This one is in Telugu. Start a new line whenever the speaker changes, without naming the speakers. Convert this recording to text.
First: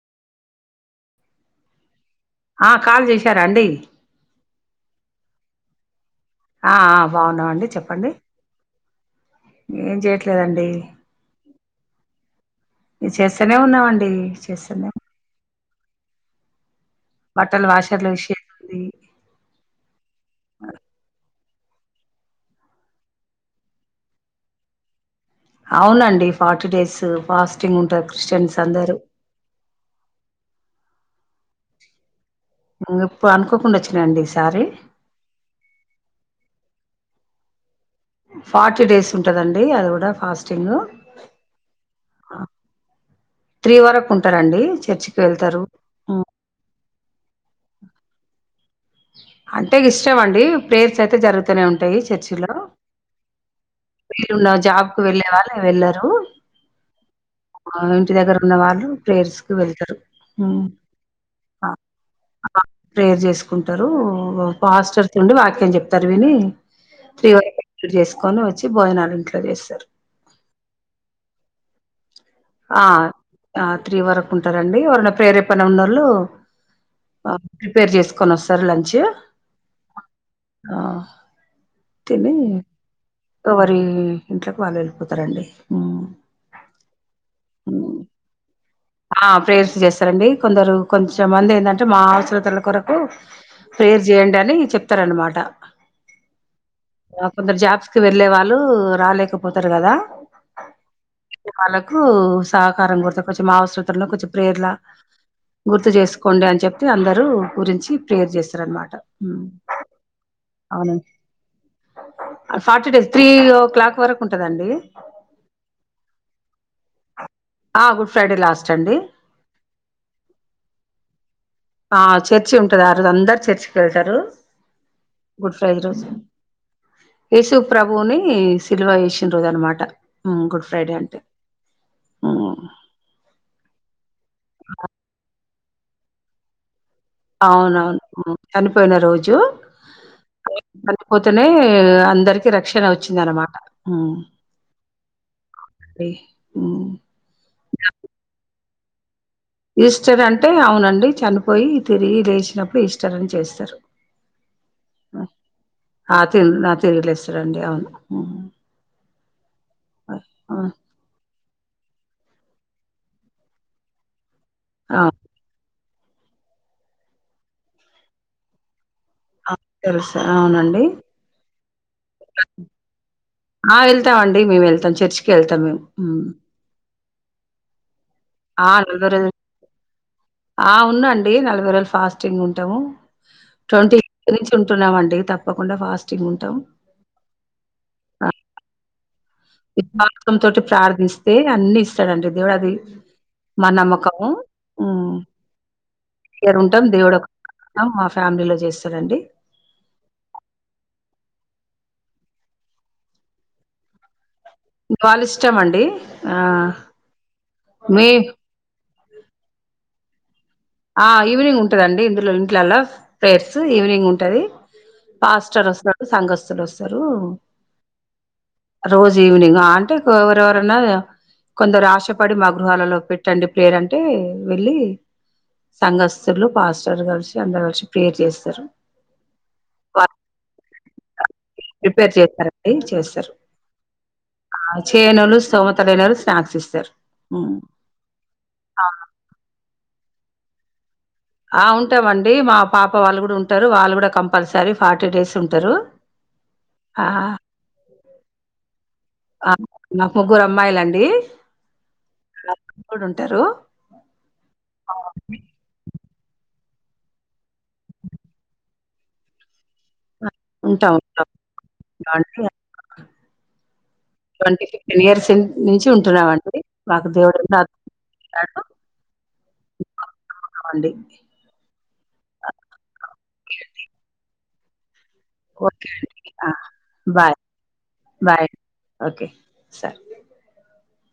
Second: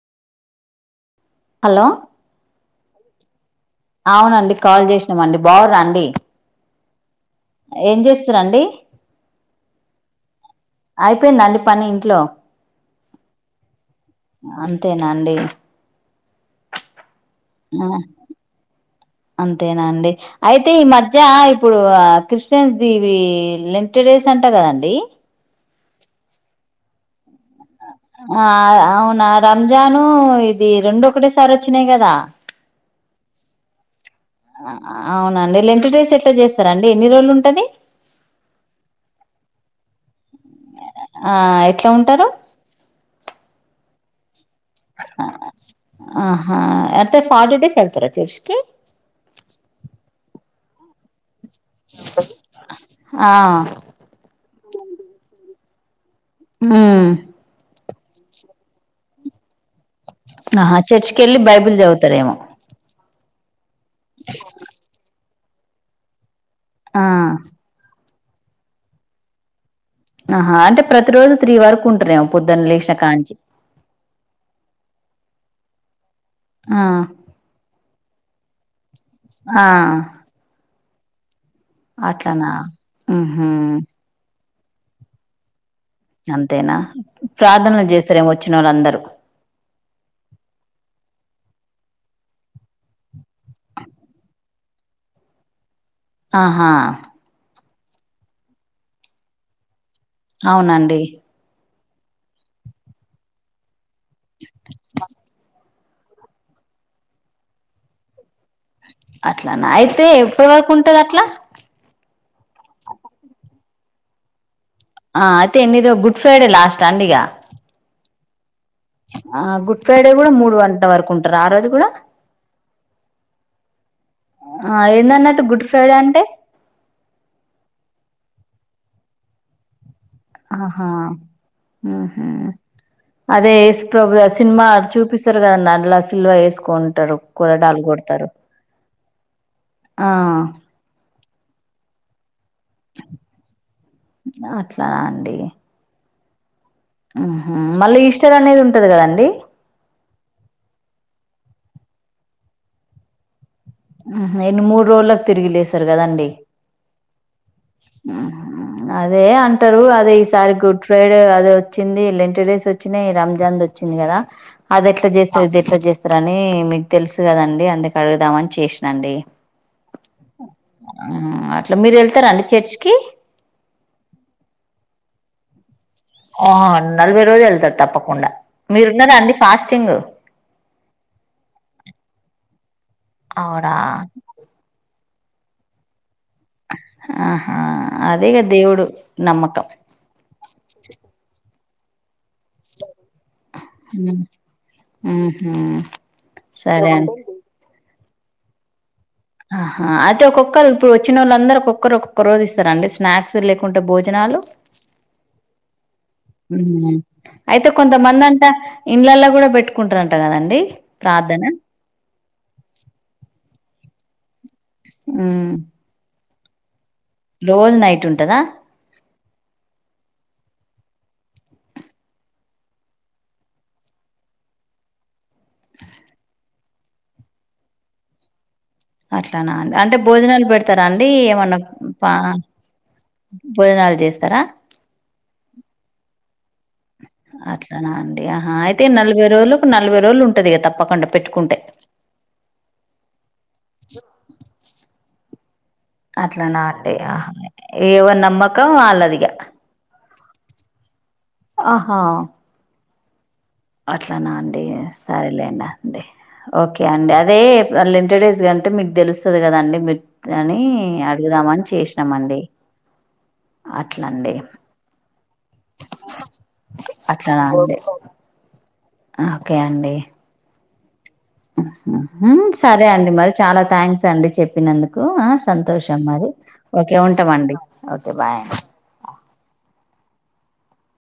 హలో
ఆ కాల్ చేశారాండి
అవునండి కాల్ చేసినామండి బాగురాండి
ఆ ఆ బాగున్నామండి చెప్పండి
చేస్తురండి
ఏం చేయట్లేదండి
అయిపోయిందండి పని ఇంట్లో
చేస్తానే ఉన్నామండి చేస్తానే
అంతేనా అండి
బట్టలు
ఆ
వాషర్ లో విషేదిఉంది
అంతేనా అండి అయితే ఈ మధ్య ఇప్పుడు ఆ క్రిస్టియన్స్ దివి లెంట్ డేస్ అంటా కదండి
అవునండి ఫార్టీ డేస్ ఫాస్ట్
ఆ ఆ అవునా రంజాను ఇది రెండు ఒకటే సారే వచ్చినయి కదా
ఉమ్ ఇప్పుడు అనుకోకుండా వచ్
ఆ అవునండి లెంట్ డేస్ ఎట్లా చేస్ స్తారు అండి ఎన్ని రోజులు ఉంటది
ఫార్టీ డేస్ ఉంటదండి అది కూడా ఫాస్ట్
ఆ ఎట్లా ఉంటారు
కుంటారండి
ఆ ఆహా అట్ ఫార్టీ డేస్ వెళ్తార చేర్చ్కి
అంటే ఇష్టంమండి ప్రేయర్స్ అయితే జరుగుత్
ఆ
వెళ్ళారు
ఉమ్
ఆ ఇంటి దగ్గర ఉన్న వాళ్ళు ప్లేయర్స్ కి వెళ్తారు ఉమ్.
ఆహా చేర్చి కెళ్ళి బైబిల్ చదువుతార్ ఏమో
ళ్తారు పాస్టర్ ఉండి వాక్యం చెప్తారు విని
ఆ,
శివకే జేష్ వకొని వచ్చి భోజనాలు ఇంట్లో చేస్తారు.
ఆహా అంటే ప్రతి రోజు త్రీ వరకు ఉంటునేం
ఆ ఆ త్రీ వరకు ఉంటారండి. ఎవరిన ప్రేరే పని ఉన్నళ్ళు
ఆ,
అ ప్రిపేర్ చేసుకు కొనొస్తారి లంచ్కి
ఆ
ఆ తిని
అట్లానా ఉహుం,
ఒకవరి ఇంట్లోకి వాళ్ళు వెళ్ళిపోతారండి ఉ
అంతేనా ప్రార్థనలు చేస్తారేమో వచ్చిన వాళ్ళందరూ
ఆ ప్రేర్ చేస్తారండి కొందరు కొంచెమంది ఏందంటే మా అవసరతల కొరకు ప్రేయర్ చేయండి. అని చెప్తారనమాట.
ఆహా
కాపోతే జాబ్స్ వెళ్ళే వాళ్ళు రాలేకపోతారు కదా
అవునండి.
వాళ్ళకు సహకారం గుర్తుకొచ్ మాస తలో కొంచెం ప్రేర్లా గుర్తు చేసుకోండి అని చెప్పి అందరు గురించి ప్రేయర్ చేస్తారనమాట్
అట్ల నా అయితే ఎప్పటి వరకు ఉంటది అట్లా
forty days three o'clock వరకు ఉంటదండి
ఆ అయితే ఎన్నిరు గుడ్ ఫ్రైడే లాస్ తండిగా
ఫెరి లాస్
ఆ గుడ్ ఫ్రైడే కూడా మూడు గంట వరకు ఉంటారు ఆ రోజ్
ఆ చర్చి ఉంటది. ఆ రోజు అందరు చర్చికి వెళ్తారు.
ఆ, ఏందన్నట్టు
గుడ్ ఫ్రైడే రోజు
అంటే
ఈసు ప్రభువుని సిల్వ చేేసిన రోజు అనమాట. గుడ్
ఆహా
ఫ్రైడే అంటే
ఉహుమ్
హ్మ్.
అదేస్ పొగస్ సినిమా చూపిస్తారు కదానాన్ అలా సిల్వర్ వేసుకోన్
అవునవునువు చనిపోయిన రోజు
ఆ
చనిపోతేనే అందరికి రక్షణ వచ్చింది అనమాట ఆ
అట్లానా అండి మళ్ళీ ఈస్టర్ అనేది ఉంటది కదండి
ఈస్టర్ అంటే అవునండి చనిపోయి తిరిగి లేచినప్పుడు ఈస్టర్ అని చేస్తారు
నేన్ని మూడు రోజులలకు తిరిగి లేసారు కదం
ఆ తిరు ఆ తిరిగిలేస్తారండి అవును
అదే అంటారు అదే ఈసారి గుడ్ ఫ్రైడే అదే వచ్చింది లెన్ట్ డేస్ వచ్చినాయి రాంజాంద్ వచ్చింది కదా అది ఎట్లా చేస్తుంది ఇది ఎట్లా చేస్తుంది ని మీకు తెలుసు కదండి అందుకు అడుగుదామ అని చేసి డి
తెలుసా అవునండి
అట్లా మీరు వెళ్తారండి
ఆ వెల్తా అండి మేము వెళ్తా చచచ్రీ వెళ్తాం మేము ఉమ్.
హా నలభే రజ వెళ్తారు తప్పకు
ఆ నలభై రజలు ఆ ఉందండి నలభై రేజులు ఫాస్టింగ్ ఉంటు త్త
అవునా?
ట్వంటీ ఫ నుంచి ఉంటున్నామ అండి తప్పకుండా ఫాస్ట్ ఉంటావు
అదే క దేవుడు నమ్మకం.
విద్వాసం తోటి ప్రార్థిస్తే అన్ని ఇస్తాడండి దేవుడా అది మా
హ్మ్.
నమ్మకంరు
హుహు.
ఉంటాం
సరే అండి.
దేవుడు ఫ్యామిలీలో చేస్త
ఆహా అయితే ఒక్కొక్కరు ఇప్పుడు వచ్చిన వాళ్ళ అందరూ ఒక్కొక్క ఒక్కరుొక్క రోజు ఇస్తారండి స్నాక్స్ లేకుంటే భోజనాలు
వాళ్ళ ఇష్టమ అండి ఆ
హ్మ్.
మీ
ఇండ్లల్లో కూడా పెట్టుకుంటుారంట కదండి
ఆ ఈవినింగ్ ఉంటుదండి ఇందులో ఇంట్లోలా ఫేర్స్ ఈవినింగ్ ఉంటు అంటది
హ్మ్.
ఫస్టర్న్రు సస్త సస్ రు
రోజు నైట్ ఉంటదా?
రోజు ఈవినింగ్ అంటే ఎవరెవరనా కొందరు ఆశపడి మా గృహాలలో పెట్టండి పేర్ అంటే వెళ్ళి సంఘస్స్తులు పాస్టర్ కలిసి అందరు కలిసి ప్రేయర్ చేస్తారు
అట్లానా అండి అంటే
వాళ్ళ
భోజనాలు పెడతారా అండి ఏమన్నా
ప్రిపేర్
పా
చేస్తారండి చేస్తారు
భోజనాలు చేస్తారా
ఆ, చేయనోళ్ళు స్తోమత లేనోళ్ళు స్నాక్స్ ఇస్తారు ఉమ్
అట్లానా అండి ఆహా అయితే
ఆ
నలభై రోలు నలభై రోజులుంటంది క తప్పకుండా
ఆ ఉంటావండి మా పాప వాళ్ళ కూడా ఉంట వాళ్ళు కూడా కంపల్సరీ ఫార్టీ ర్టీ డేస్ ఉంటారు
అట్లా నా అండి
ఆ
ఏవ నమ్మకం వాళ్ళది
అ మాకు ముగ్గురు అమ్మాయిలండి
ఆహా
ఉడి
అట్లానా అండి సరేలేనా అండి ఓకే అండి అదే లెండి డేస్ అంటే మీ తెలుస్తుంది కదాండి మీరు అని
ఉంటాం ఉంటాం
అడుగుదామని చేసినామండి
ఉంటామండి
అట్లా అండి
ట్వంటీ ఫిఫ్టీన్ ఇయర్స్ నుంచి ఉంటున్నామండి మాకు
అట్లా
దేవుడు ఉన్నాడు
అడి ఓకే అండి
అవుండి
సరే అండి మరి చాలా థ్యాంక్స్ అండి చెప్ప పిన
ఓకే
సంతోషం మరి
అండి ఆ!
ఓకే
బాయ్
ఉంటామండి ఓకే బాయ్
ఓకే సరే